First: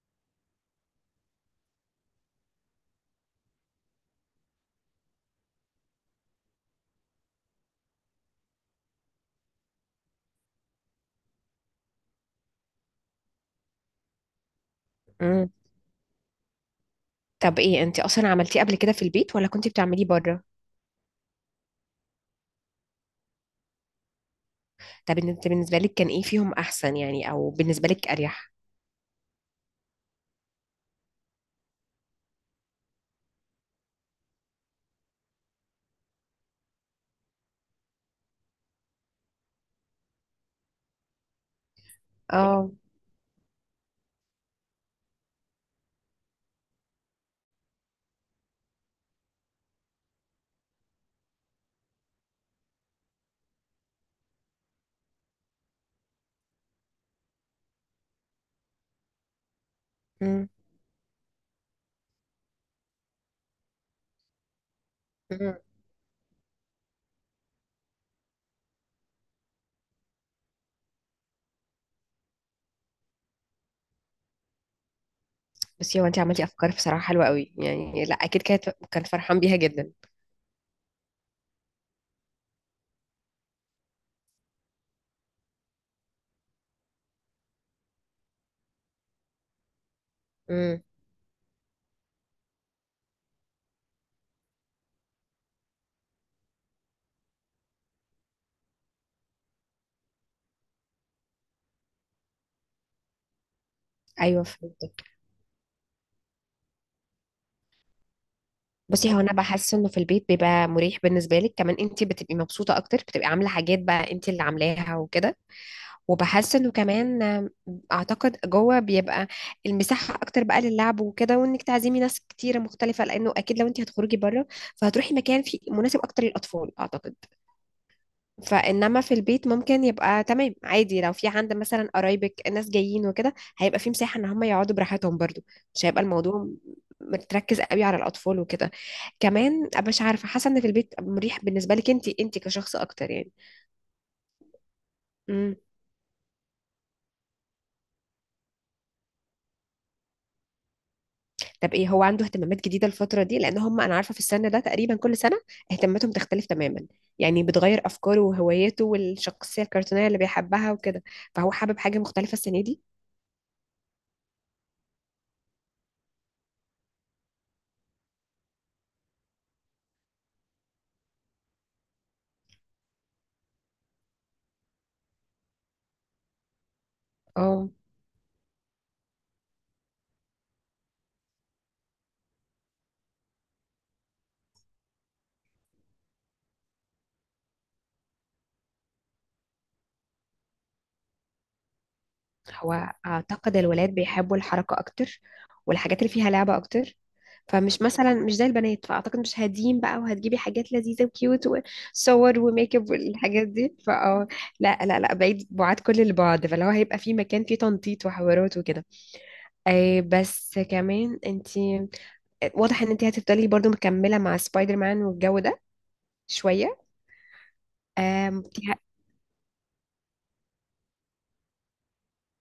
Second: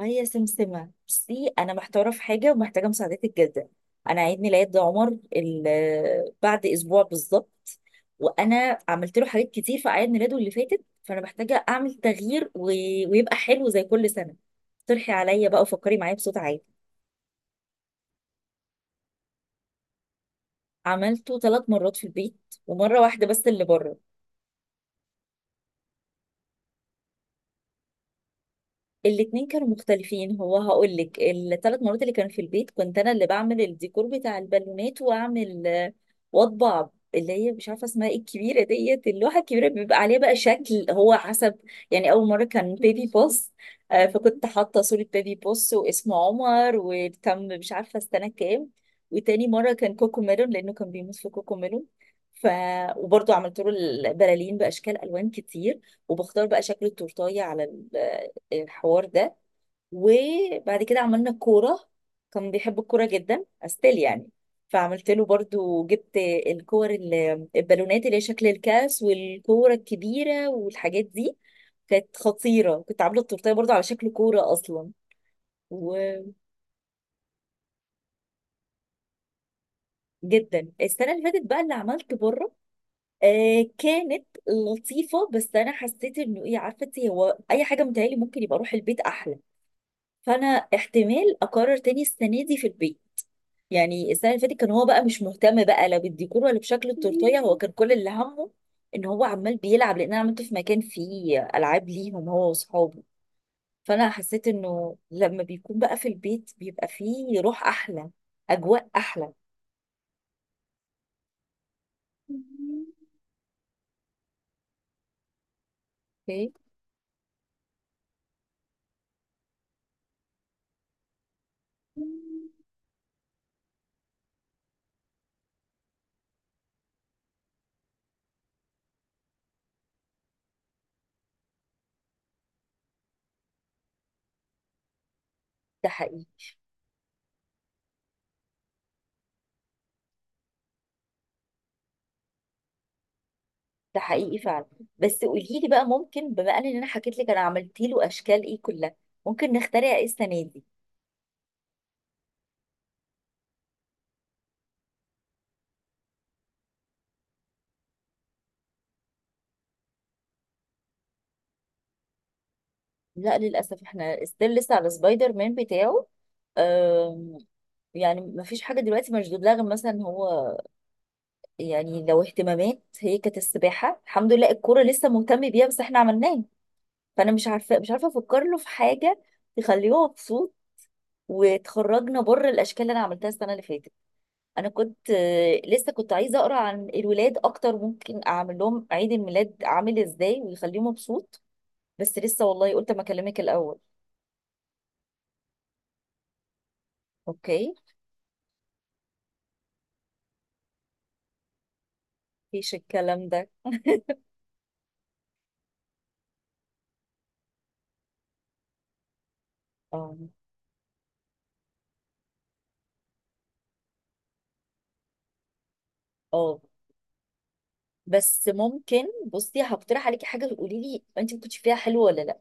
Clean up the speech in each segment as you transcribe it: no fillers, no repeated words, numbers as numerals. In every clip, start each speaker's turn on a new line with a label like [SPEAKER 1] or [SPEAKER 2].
[SPEAKER 1] هي سمسمة، بصي أنا محتارة في حاجة ومحتاجة مساعدتك جدا. أنا عيد ميلاد عمر بعد أسبوع بالظبط. وأنا عملت له حاجات كتير في أعياد ميلاده اللي فاتت، فأنا محتاجة أعمل تغيير و... ويبقى حلو زي كل سنة. اقترحي عليا
[SPEAKER 2] مم.
[SPEAKER 1] بقى وفكري معايا بصوت عالي.
[SPEAKER 2] طب ايه انت اصلا عملتيه قبل كده في البيت ولا كنتي بتعمليه بره؟
[SPEAKER 1] عملته 3 مرات في البيت، ومرة واحدة بس اللي بره.
[SPEAKER 2] طب انت بالنسبه لك كان ايه فيهم احسن يعني او بالنسبه لك اريح؟
[SPEAKER 1] الاتنين كانوا مختلفين. هو هقول لك، الـ3 مرات اللي كانوا في البيت كنت انا اللي بعمل الديكور بتاع البالونات، واعمل واطبع اللي هي مش عارفه اسمها ايه، الكبيره ديت، اللوحه الكبيره بيبقى عليها بقى شكل هو حسب. يعني اول مره
[SPEAKER 2] اه
[SPEAKER 1] كان بيبي بوس، فكنت حاطه صوره بيبي بوس واسمه عمر وكم، مش عارفه السنه كام. وتاني مره كان كوكو ميلون، لانه كان بيموت في كوكو ميلون. ف وبرضه عملت له البلالين باشكال الوان كتير، وبختار بقى شكل التورتايه على الحوار ده.
[SPEAKER 2] مم.
[SPEAKER 1] وبعد كده عملنا كورة، كان بيحب الكورة جدا استيل يعني. فعملت له برضو، جبت الكور البالونات اللي هي شكل الكاس، والكورة الكبيرة، والحاجات دي. كانت خطيرة، كنت عاملة التورتية برضو على شكل كورة أصلا،
[SPEAKER 2] بس هو انت
[SPEAKER 1] وجدا.
[SPEAKER 2] عملتي افكار بصراحه حلوه قوي، يعني لا اكيد كانت كان فرحان بيها جدا.
[SPEAKER 1] السنة اللي فاتت بقى اللي عملت بره، آه كانت لطيفة، بس أنا حسيت إنه إيه، عارفة إنتي، هو أي حاجة متهيألي ممكن يبقى أروح البيت أحلى. فأنا
[SPEAKER 2] امم.
[SPEAKER 1] احتمال أقرر تاني السنة دي في البيت. يعني السنه اللي فاتت كان هو بقى مش مهتم بقى، لا بالديكور ولا بشكل التورتيه، هو كان كل اللي همه ان هو عمال بيلعب، لان انا عملته في مكان فيه العاب ليهم، هو واصحابه. فانا
[SPEAKER 2] ايوه
[SPEAKER 1] حسيت انه
[SPEAKER 2] فهمت.
[SPEAKER 1] لما بيكون بقى في البيت بيبقى فيه روح احلى، اجواء
[SPEAKER 2] بصي هو
[SPEAKER 1] احلى.
[SPEAKER 2] انا بحس انه في البيت بيبقى مريح بالنسبه لك، كمان انت بتبقي مبسوطه اكتر، بتبقي عامله حاجات بقى انت اللي عاملاها وكده.
[SPEAKER 1] اوكي.
[SPEAKER 2] وبحس انه كمان اعتقد جوه بيبقى المساحه اكتر بقى للعب وكده، وانك تعزمي ناس كتيره مختلفه، لانه اكيد لو انت هتخرجي بره فهتروحي مكان فيه مناسب اكتر للاطفال اعتقد. فانما في البيت ممكن يبقى تمام عادي، لو في عند مثلا قرايبك الناس جايين وكده هيبقى في مساحه ان هم يقعدوا براحتهم برضو، مش
[SPEAKER 1] ده
[SPEAKER 2] هيبقى
[SPEAKER 1] حقيقي.
[SPEAKER 2] الموضوع متركز قوي على الاطفال وكده. كمان أبقى مش عارفه، حاسه ان في البيت مريح بالنسبه لك انت، انت كشخص اكتر يعني.
[SPEAKER 1] ده حقيقي فعلا. بس
[SPEAKER 2] امم.
[SPEAKER 1] قولي لي بقى، ممكن بما ان انا حكيت لك انا عملت له اشكال ايه كلها، ممكن نخترع ايه السنه دي؟
[SPEAKER 2] طب ايه، هو عنده اهتمامات جديده الفتره دي؟ لان هم انا عارفه في السن ده تقريبا كل سنه اهتماماتهم تختلف تماما، يعني بتغير افكاره وهواياته والشخصيه الكرتونيه اللي بيحبها وكده. فهو حابب حاجه مختلفه السنه دي؟
[SPEAKER 1] لا للاسف احنا ستيل لسه على سبايدر مان بتاعه. يعني مفيش حاجة دلوقتي مشدود لها غير مثلا هو. يعني لو اهتمامات، هي كانت السباحة الحمد لله، الكورة لسه مهتم بيها بس احنا عملناه. فأنا مش
[SPEAKER 2] اه.
[SPEAKER 1] عارفة مش عارفة أفكر له في حاجة تخليه مبسوط، وتخرجنا بره الأشكال اللي أنا عملتها السنة اللي فاتت. أنا كنت لسه كنت عايزة أقرأ عن الولاد أكتر، ممكن أعمل لهم عيد الميلاد عامل إزاي ويخليه مبسوط. بس لسه والله قلت
[SPEAKER 2] هو
[SPEAKER 1] ما أكلمك
[SPEAKER 2] أعتقد
[SPEAKER 1] الأول.
[SPEAKER 2] الولاد بيحبوا الحركة أكتر والحاجات اللي فيها لعبة أكتر،
[SPEAKER 1] أوكي.
[SPEAKER 2] فمش مثلا مش زي البنات، فأعتقد مش هادين بقى وهتجيبي حاجات لذيذة وكيوت وصور
[SPEAKER 1] مفيش
[SPEAKER 2] وميك اب
[SPEAKER 1] الكلام
[SPEAKER 2] والحاجات
[SPEAKER 1] ده.
[SPEAKER 2] دي، فأه لا لا لا، بعيد بعاد كل البعد. فلو هيبقى في مكان فيه تنطيط وحوارات وكده، أي
[SPEAKER 1] اه
[SPEAKER 2] بس كمان انتي واضح ان انتي هتفضلي برضو مكملة مع سبايدر مان والجو ده
[SPEAKER 1] اه.
[SPEAKER 2] شوية. أم...
[SPEAKER 1] بس
[SPEAKER 2] انتي ه-
[SPEAKER 1] ممكن، بصي هقترح عليكي حاجه، تقولي لي انت ما كنتش فيها حلوه ولا لا.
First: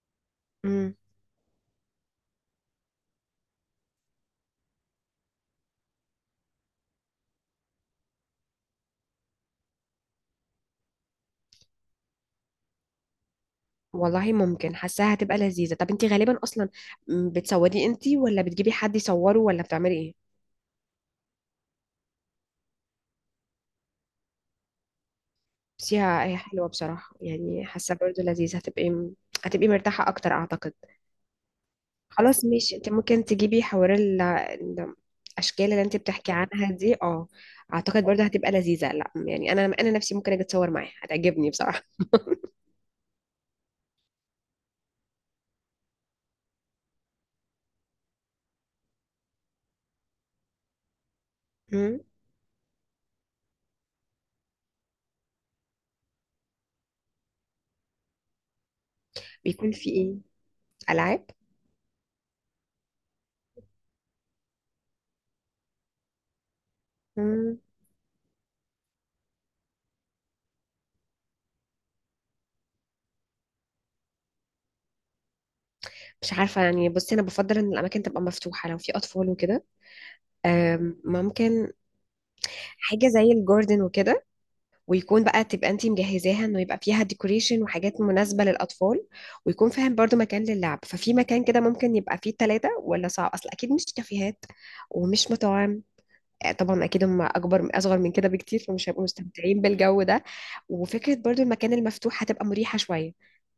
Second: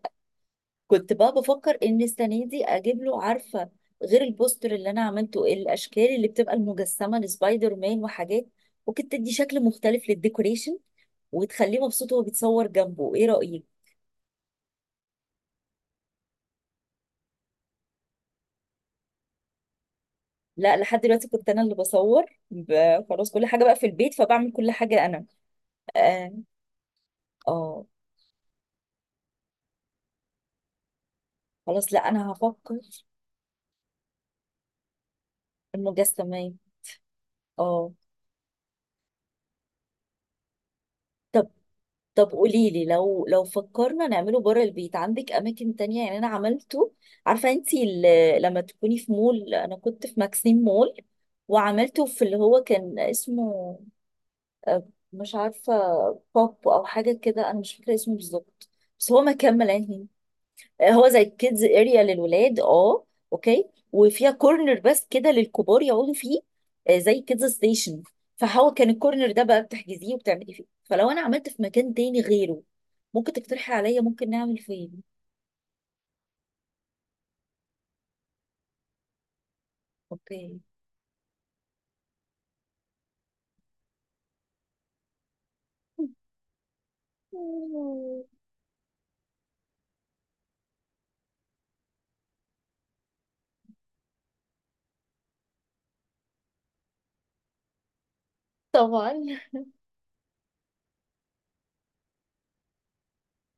[SPEAKER 2] مم.
[SPEAKER 1] كنت بقى بفكر ان السنه دي اجيب له، عارفه، غير البوستر اللي انا عملته، الاشكال اللي بتبقى المجسمه لسبايدر مان وحاجات. ممكن تدي شكل مختلف للديكوريشن، وتخليه مبسوط وهو بيتصور جنبه. ايه رايك؟
[SPEAKER 2] والله ممكن، حاساها هتبقى لذيذة. طب انتي غالبا اصلا، بتصوري انتي ولا بتجيبي حد يصوره ولا بتعملي ايه؟
[SPEAKER 1] لا لحد دلوقتي كنت انا اللي بصور، خلاص كل حاجه بقى في البيت، فبعمل كل حاجه انا.
[SPEAKER 2] بس هي
[SPEAKER 1] اه.
[SPEAKER 2] هي حلوة بصراحة، يعني
[SPEAKER 1] آه،
[SPEAKER 2] حاسة برضو لذيذة، هتبقي هتبقي مرتاحة اكتر اعتقد.
[SPEAKER 1] خلاص، لا انا
[SPEAKER 2] خلاص ماشي،
[SPEAKER 1] هفكر.
[SPEAKER 2] انت ممكن تجيبي حوار الاشكال اللي انت بتحكي
[SPEAKER 1] المجسمات.
[SPEAKER 2] عنها دي. اه
[SPEAKER 1] اه.
[SPEAKER 2] اعتقد برضو هتبقى لذيذة، لا يعني انا نفسي ممكن اجي اتصور معاها، هتعجبني بصراحة.
[SPEAKER 1] طب قولي لي، لو فكرنا نعمله بره البيت، عندك اماكن تانية؟ يعني انا عملته، عارفة انتي لما تكوني في مول، انا كنت في ماكسيم مول،
[SPEAKER 2] مم.
[SPEAKER 1] وعملته في اللي هو كان اسمه آه، مش عارفة، بوب او حاجة كده، انا مش فاكرة اسمه بالظبط. بس هو ما كمل
[SPEAKER 2] بيكون في
[SPEAKER 1] يعني.
[SPEAKER 2] ايه؟
[SPEAKER 1] هو زي
[SPEAKER 2] العاب.
[SPEAKER 1] كيدز اريا للولاد. اه. اوكي. وفيها كورنر بس كده للكبار يقعدوا فيه، زي كيدز
[SPEAKER 2] مم.
[SPEAKER 1] ستيشن. فهو كان الكورنر ده بقى بتحجزيه وبتعملي فيه. فلو انا عملت في مكان تاني غيره، ممكن تقترحي عليا ممكن نعمل فين؟
[SPEAKER 2] مش عارفة يعني، بصي أنا بفضل إن الأماكن تبقى مفتوحة لو في أطفال وكده.
[SPEAKER 1] اوكي.
[SPEAKER 2] ممكن حاجة زي الجاردن وكده، ويكون بقى تبقى انتي مجهزاها انه يبقى فيها ديكوريشن وحاجات مناسبة للأطفال، ويكون فاهم برضو مكان للعب. ففي مكان كده ممكن يبقى فيه ثلاثة، ولا صعب أصل أكيد مش كافيهات ومش مطاعم. طبعا أكيد هم أكبر أصغر من كده بكتير، فمش هيبقوا
[SPEAKER 1] طبعا.
[SPEAKER 2] مستمتعين بالجو ده. وفكرة برضو المكان المفتوح هتبقى مريحة شوية،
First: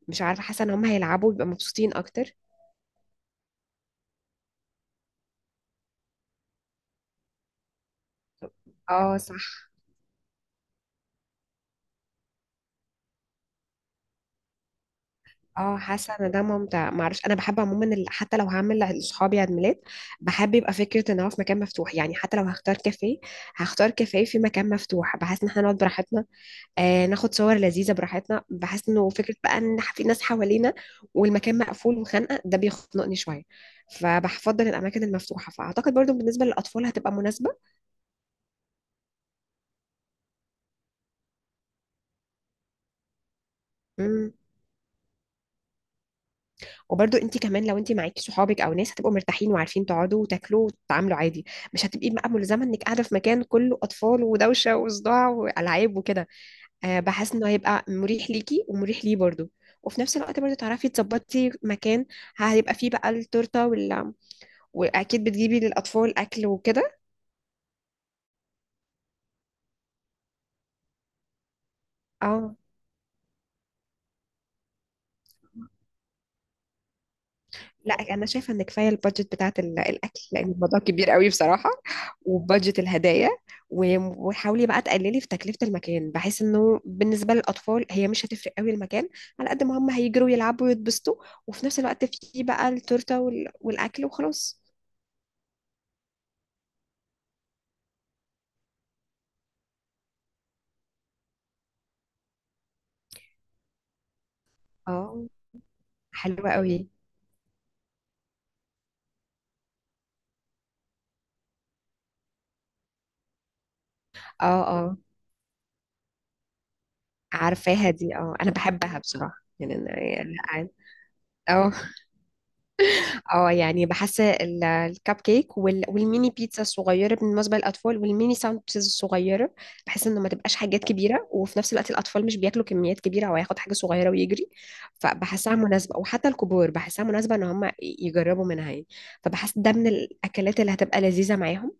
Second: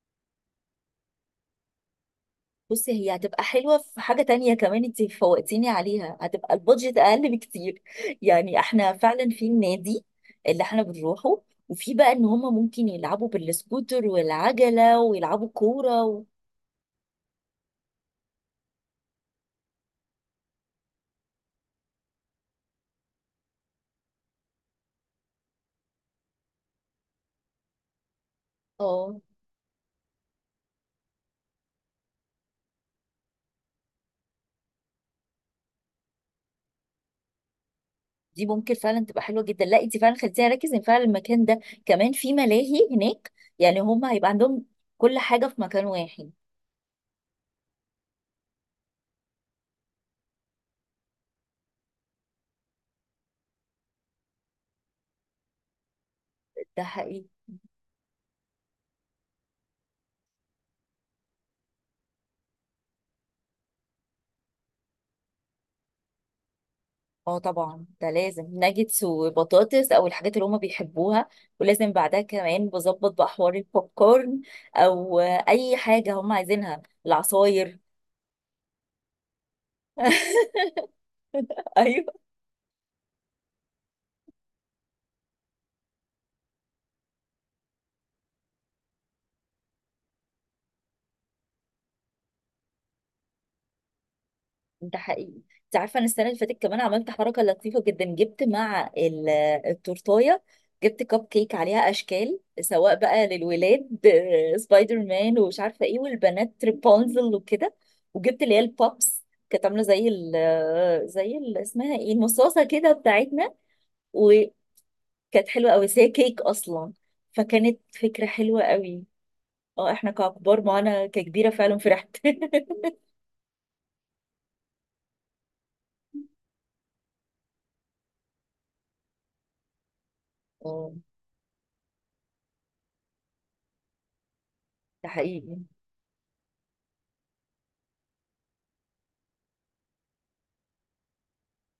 [SPEAKER 2] مش عارفة حاسة إن هم هيلعبوا ويبقى مبسوطين أكتر.
[SPEAKER 1] بصي، هي هتبقى حلوة في حاجة تانية كمان انت فوقتيني عليها، هتبقى البادجت أقل بكتير. يعني احنا
[SPEAKER 2] اه
[SPEAKER 1] فعلا في
[SPEAKER 2] صح.
[SPEAKER 1] النادي اللي احنا بنروحه، وفي بقى ان هما ممكن يلعبوا بالسكوتر والعجلة ويلعبوا
[SPEAKER 2] اه
[SPEAKER 1] كورة
[SPEAKER 2] حاسه
[SPEAKER 1] و...
[SPEAKER 2] ان ده ممتع، معرفش انا بحب عموما حتى لو هعمل لاصحابي عيد ميلاد بحب يبقى فكره ان هو في مكان مفتوح، يعني حتى لو هختار كافيه هختار كافيه في مكان مفتوح، بحيث ان احنا نقعد براحتنا، آه ناخد صور لذيذه براحتنا، بحيث انه
[SPEAKER 1] اه،
[SPEAKER 2] فكره بقى ان في ناس حوالينا والمكان مقفول وخانقه، ده بيخنقني شويه. فبفضل الاماكن المفتوحه، فاعتقد برضو بالنسبه للاطفال هتبقى مناسبه.
[SPEAKER 1] دي ممكن فعلا تبقى حلوة جدا. لا انت فعلا خليتيني اركز ان فعلا المكان ده كمان في ملاهي هناك. يعني هما هيبقى
[SPEAKER 2] مم.
[SPEAKER 1] عندهم كل حاجة في مكان واحد.
[SPEAKER 2] وبرضو انت كمان لو انت معاكي صحابك او ناس هتبقوا مرتاحين وعارفين تقعدوا وتاكلوا وتتعاملوا عادي، مش هتبقي بقى ملزمه انك قاعده في مكان كله اطفال ودوشه وصداع والعاب وكده.
[SPEAKER 1] ده
[SPEAKER 2] أه
[SPEAKER 1] حقيقي.
[SPEAKER 2] بحس انه هيبقى مريح ليكي ومريح ليه برضو، وفي نفس الوقت برضو تعرفي تظبطي مكان هيبقى فيه بقى التورته واكيد بتجيبي للاطفال اكل وكده.
[SPEAKER 1] اه طبعا، ده لازم، ناجتس وبطاطس او الحاجات اللي هما بيحبوها، ولازم بعدها
[SPEAKER 2] اه
[SPEAKER 1] كمان بظبط بقى حوار البوب كورن، او اي حاجه هما عايزينها، العصاير.
[SPEAKER 2] لا انا شايفه ان كفايه البادجت بتاعت الاكل، لان الموضوع كبير قوي بصراحه،
[SPEAKER 1] ايوه.
[SPEAKER 2] وبادجت الهدايا. وحاولي بقى تقللي في تكلفه المكان، بحيث انه بالنسبه للاطفال هي مش هتفرق قوي المكان، على قد ما هم هيجروا يلعبوا ويتبسطوا، وفي نفس الوقت في بقى التورته والاكل وخلاص.
[SPEAKER 1] ده حقيقي. انت عارفه، انا السنه اللي فاتت كمان عملت حركه لطيفه جدا، جبت مع التورتايه، جبت كب كيك عليها اشكال سواء بقى للولاد، سبايدر
[SPEAKER 2] اه
[SPEAKER 1] مان ومش عارفه ايه،
[SPEAKER 2] حلوه
[SPEAKER 1] والبنات
[SPEAKER 2] قوي.
[SPEAKER 1] ريبونزل وكده. وجبت اللي هي البوبس، كانت عامله زي ال زي ال، اسمها ايه، المصاصه كده بتاعتنا.
[SPEAKER 2] اه
[SPEAKER 1] وكانت
[SPEAKER 2] اه
[SPEAKER 1] حلوه قوي، بس هي كيك اصلا. فكانت
[SPEAKER 2] عارفاها دي،
[SPEAKER 1] فكره
[SPEAKER 2] اه انا
[SPEAKER 1] حلوه
[SPEAKER 2] بحبها
[SPEAKER 1] قوي.
[SPEAKER 2] بصراحه. يعني
[SPEAKER 1] اه احنا ككبار، ما انا ككبيره
[SPEAKER 2] اه
[SPEAKER 1] فعلا فرحت.
[SPEAKER 2] اه، يعني بحس الكب كيك والميني بيتزا الصغيره بالنسبه للاطفال، والميني ساندوتشز الصغيره، بحس انه ما تبقاش حاجات
[SPEAKER 1] اه،
[SPEAKER 2] كبيره، وفي نفس الوقت الاطفال مش بياكلوا كميات كبيره، او هياخد حاجه صغيره ويجري.
[SPEAKER 1] ده
[SPEAKER 2] فبحسها
[SPEAKER 1] حقيقي.
[SPEAKER 2] مناسبه، وحتى الكبار بحسها مناسبه ان هم يجربوا منها يعني. فبحس ده من الاكلات اللي هتبقى لذيذه معاهم.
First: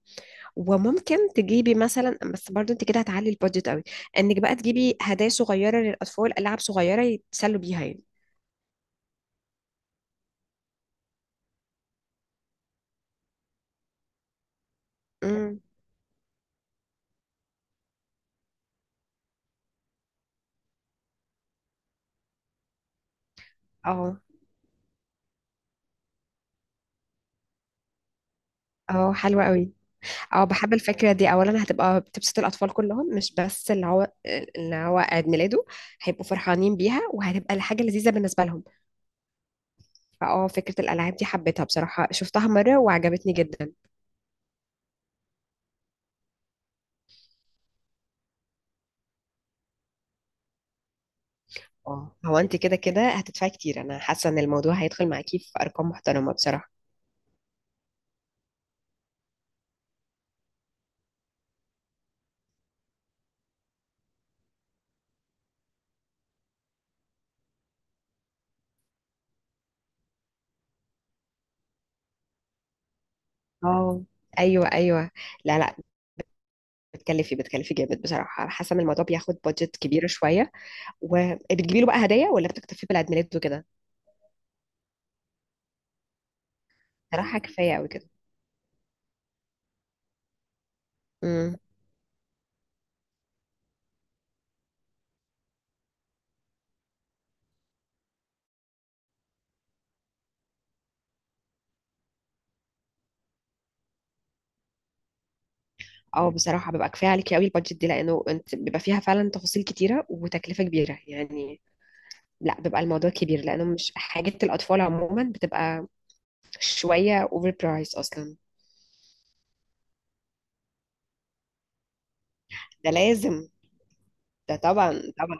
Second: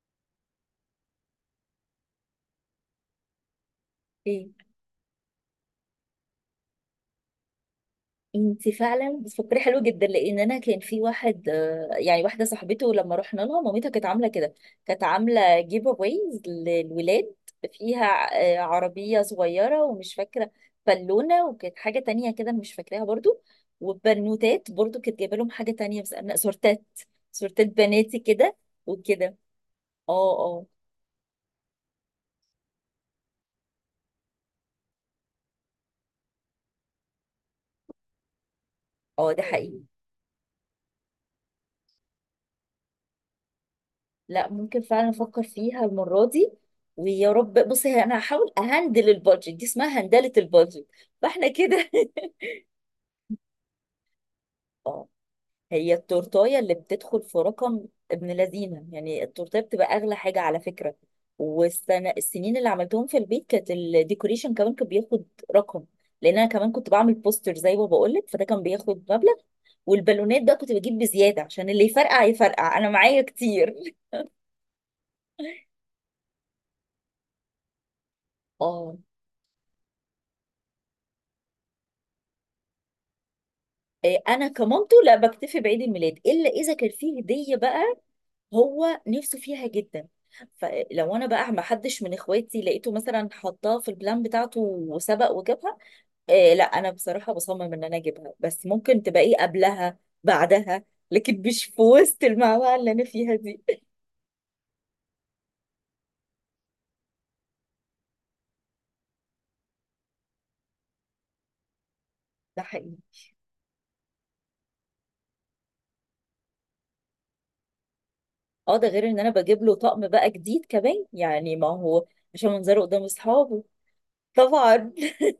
[SPEAKER 2] وممكن تجيبي مثلا، بس برضو انت كده هتعلي البادجت قوي، انك
[SPEAKER 1] ايه،
[SPEAKER 2] بقى تجيبي هدايا صغيره للاطفال، العاب صغيره يتسلوا بيها يعني.
[SPEAKER 1] انت فعلا بتفكري حلو جدا، لان انا كان في واحد، يعني واحده صاحبته لما رحنا لها، مامتها كانت عامله كده، كانت عامله
[SPEAKER 2] امم.
[SPEAKER 1] جيف اويز للولاد، فيها عربيه صغيره ومش فاكره، بالونه، وكانت حاجه تانية كده مش فاكراها برضو.
[SPEAKER 2] اه
[SPEAKER 1] وبنوتات برضو كانت جايبه لهم حاجه تانية، بس انا سورتات بناتي كده،
[SPEAKER 2] اه
[SPEAKER 1] وكده.
[SPEAKER 2] حلوه قوي.
[SPEAKER 1] اه.
[SPEAKER 2] اه
[SPEAKER 1] اه
[SPEAKER 2] بحب الفكرة دي، أولا هتبقى بتبسط الأطفال كلهم مش بس اللي هو عيد ميلاده، هيبقوا فرحانين بيها وهتبقى حاجة لذيذة بالنسبة لهم.
[SPEAKER 1] اه. ده حقيقي.
[SPEAKER 2] فاه فكرة الألعاب دي حبيتها بصراحة، شفتها مرة وعجبتني جدا.
[SPEAKER 1] لا ممكن فعلا افكر فيها المره دي. ويا رب. بصي، هي انا هحاول اهندل البادجت دي، اسمها هندله البادجت. فاحنا كده.
[SPEAKER 2] اه هو انت كده كده هتدفعي كتير، أنا حاسة إن الموضوع
[SPEAKER 1] اه.
[SPEAKER 2] هيدخل معاكي في أرقام
[SPEAKER 1] هي
[SPEAKER 2] محترمة
[SPEAKER 1] التورتايه
[SPEAKER 2] بصراحة.
[SPEAKER 1] اللي بتدخل في رقم، ابن لذينه، يعني التورتايه بتبقى اغلى حاجه على فكره. والسنه، السنين اللي عملتهم في البيت كانت الديكوريشن كمان كان بياخد رقم، لان انا كمان كنت بعمل بوستر زي ما بقول لك، فده كان بياخد مبلغ. والبالونات ده كنت بجيب بزياده عشان اللي يفرقع يفرقع، انا معايا كتير.
[SPEAKER 2] اه ايوه ايوه، لا لا، بتكلفي جامد بصراحه، حاسه ان
[SPEAKER 1] اه.
[SPEAKER 2] الموضوع بياخد بادجت كبيره شويه. وبتجيبي له بقى هدايا ولا بتكتفي بالعيد ميلاد وكده؟
[SPEAKER 1] انا كمامته لا بكتفي بعيد الميلاد، الا اذا كان فيه
[SPEAKER 2] بصراحه
[SPEAKER 1] هديه
[SPEAKER 2] كفايه قوي
[SPEAKER 1] بقى.
[SPEAKER 2] كده.
[SPEAKER 1] هو نفسه فيها جدا، فلو انا بقى
[SPEAKER 2] امم.
[SPEAKER 1] ما حدش من اخواتي لقيته مثلا حطها في البلان بتاعته وسبق وجابها، إيه لا، انا بصراحه بصمم ان انا اجيبها. بس ممكن تبقى ايه قبلها بعدها، لكن مش في وسط المعمعه اللي انا فيها دي.
[SPEAKER 2] اه بصراحة ببقى كفاية عليكي قوي البادجت دي، لأنه انت بيبقى فيها فعلا تفاصيل كتيرة وتكلفة كبيرة يعني. لا
[SPEAKER 1] ده
[SPEAKER 2] بيبقى
[SPEAKER 1] حقيقي.
[SPEAKER 2] الموضوع كبير، لأنه مش حاجات الأطفال عموما بتبقى شوية اوفر برايس أصلا.
[SPEAKER 1] اه، ده غير ان انا بجيب له طقم بقى جديد كمان يعني، ما هو عشان منظره
[SPEAKER 2] ده
[SPEAKER 1] قدام
[SPEAKER 2] لازم.
[SPEAKER 1] اصحابه.
[SPEAKER 2] ده
[SPEAKER 1] طبعا.
[SPEAKER 2] طبعا. طبعا.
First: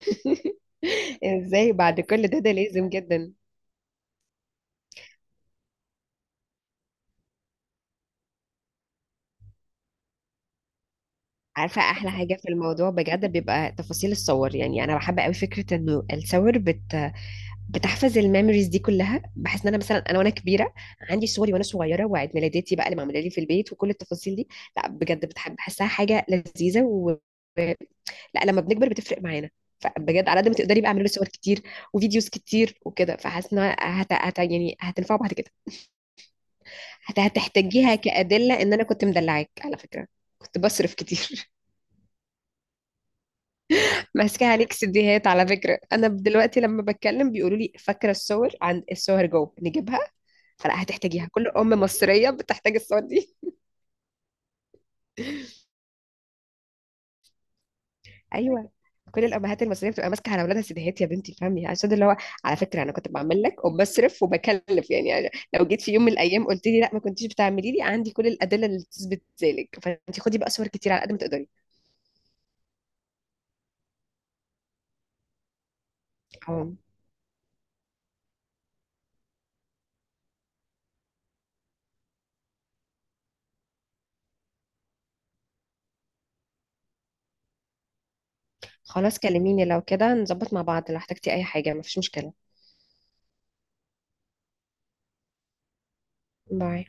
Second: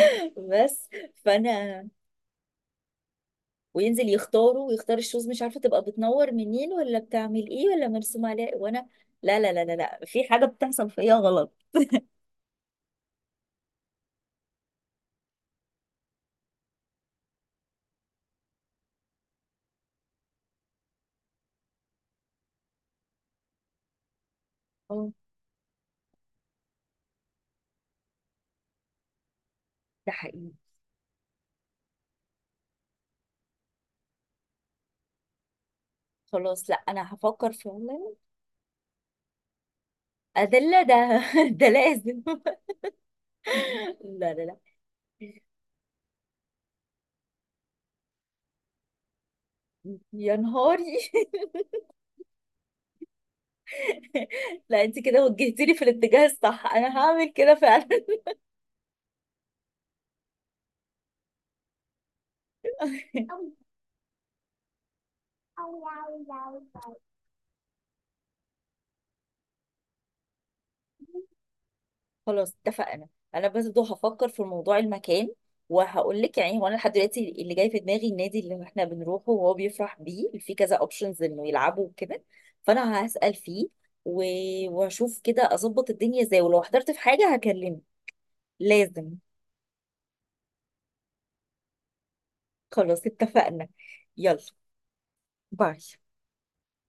[SPEAKER 1] بس.
[SPEAKER 2] ازاي
[SPEAKER 1] فانا،
[SPEAKER 2] بعد كل ده؟ ده لازم جدا.
[SPEAKER 1] وينزل يختاره ويختار الشوز، مش عارفه تبقى بتنور منين ولا بتعمل ايه ولا مرسوم عليها وانا، لا لا لا لا لا، في حاجه بتحصل فيا غلط.
[SPEAKER 2] عارفة أحلى حاجة في الموضوع بجد بيبقى تفاصيل الصور؟ يعني أنا بحب قوي فكرة إنه الصور بت بتحفظ الميموريز دي كلها. بحس ان انا مثلا انا وانا كبيره عندي صوري وانا صغيره، وعيد ميلاداتي بقى اللي معموله لي في البيت وكل التفاصيل دي، لا
[SPEAKER 1] اه.
[SPEAKER 2] بجد بتحب، بحسها حاجه لذيذه و... لا لما بنكبر بتفرق معانا.
[SPEAKER 1] ده
[SPEAKER 2] فبجد على قد
[SPEAKER 1] حقيقي.
[SPEAKER 2] ما تقدري بقى اعملي له صور كتير وفيديوز كتير وكده، فحاسه انها يعني هتنفع بعد كده.
[SPEAKER 1] خلاص، لا انا هفكر
[SPEAKER 2] هتحتاجيها
[SPEAKER 1] فعلا.
[SPEAKER 2] كادله ان انا كنت مدلعاك على فكره، كنت
[SPEAKER 1] ادله
[SPEAKER 2] بصرف
[SPEAKER 1] ده.
[SPEAKER 2] كتير.
[SPEAKER 1] ده لازم. لا لا
[SPEAKER 2] ماسكه
[SPEAKER 1] لا،
[SPEAKER 2] عليك سيديهات على فكره، انا دلوقتي لما بتكلم بيقولوا لي فاكره الصور؟ عند الصور جو نجيبها.
[SPEAKER 1] يا
[SPEAKER 2] فلا
[SPEAKER 1] نهاري.
[SPEAKER 2] هتحتاجيها، كل ام مصريه بتحتاج الصور دي.
[SPEAKER 1] لا، انت كده وجهتيني في الاتجاه الصح، انا هعمل كده فعلا.
[SPEAKER 2] ايوه، كل الامهات المصريه بتبقى ماسكه على اولادها سيديهات. يا بنتي فهمي عشان اللي هو، على فكره انا كنت بعمل لك وبصرف وبكلف يعني, يعني لو جيت في يوم من الايام قلت لي لا ما كنتيش بتعملي لي، عندي كل الادله اللي تثبت ذلك. فانت خدي بقى صور كتير على قد ما تقدري.
[SPEAKER 1] خلاص اتفقنا. انا بس دو هفكر في موضوع المكان وهقول لك. يعني هو
[SPEAKER 2] أهو.
[SPEAKER 1] انا لحد دلوقتي اللي جاي في دماغي النادي اللي احنا بنروحه وهو بيفرح بيه، في كذا اوبشنز انه يلعبوا وكده. فانا هسأل فيه، و... واشوف كده اظبط الدنيا ازاي، ولو احترت في حاجة هكلمك. لازم.
[SPEAKER 2] خلاص كلميني، لو كده نظبط مع بعض، لو احتجتي اي حاجه مفيش مشكله.
[SPEAKER 1] خلاص اتفقنا. يلا. باي.
[SPEAKER 2] باي.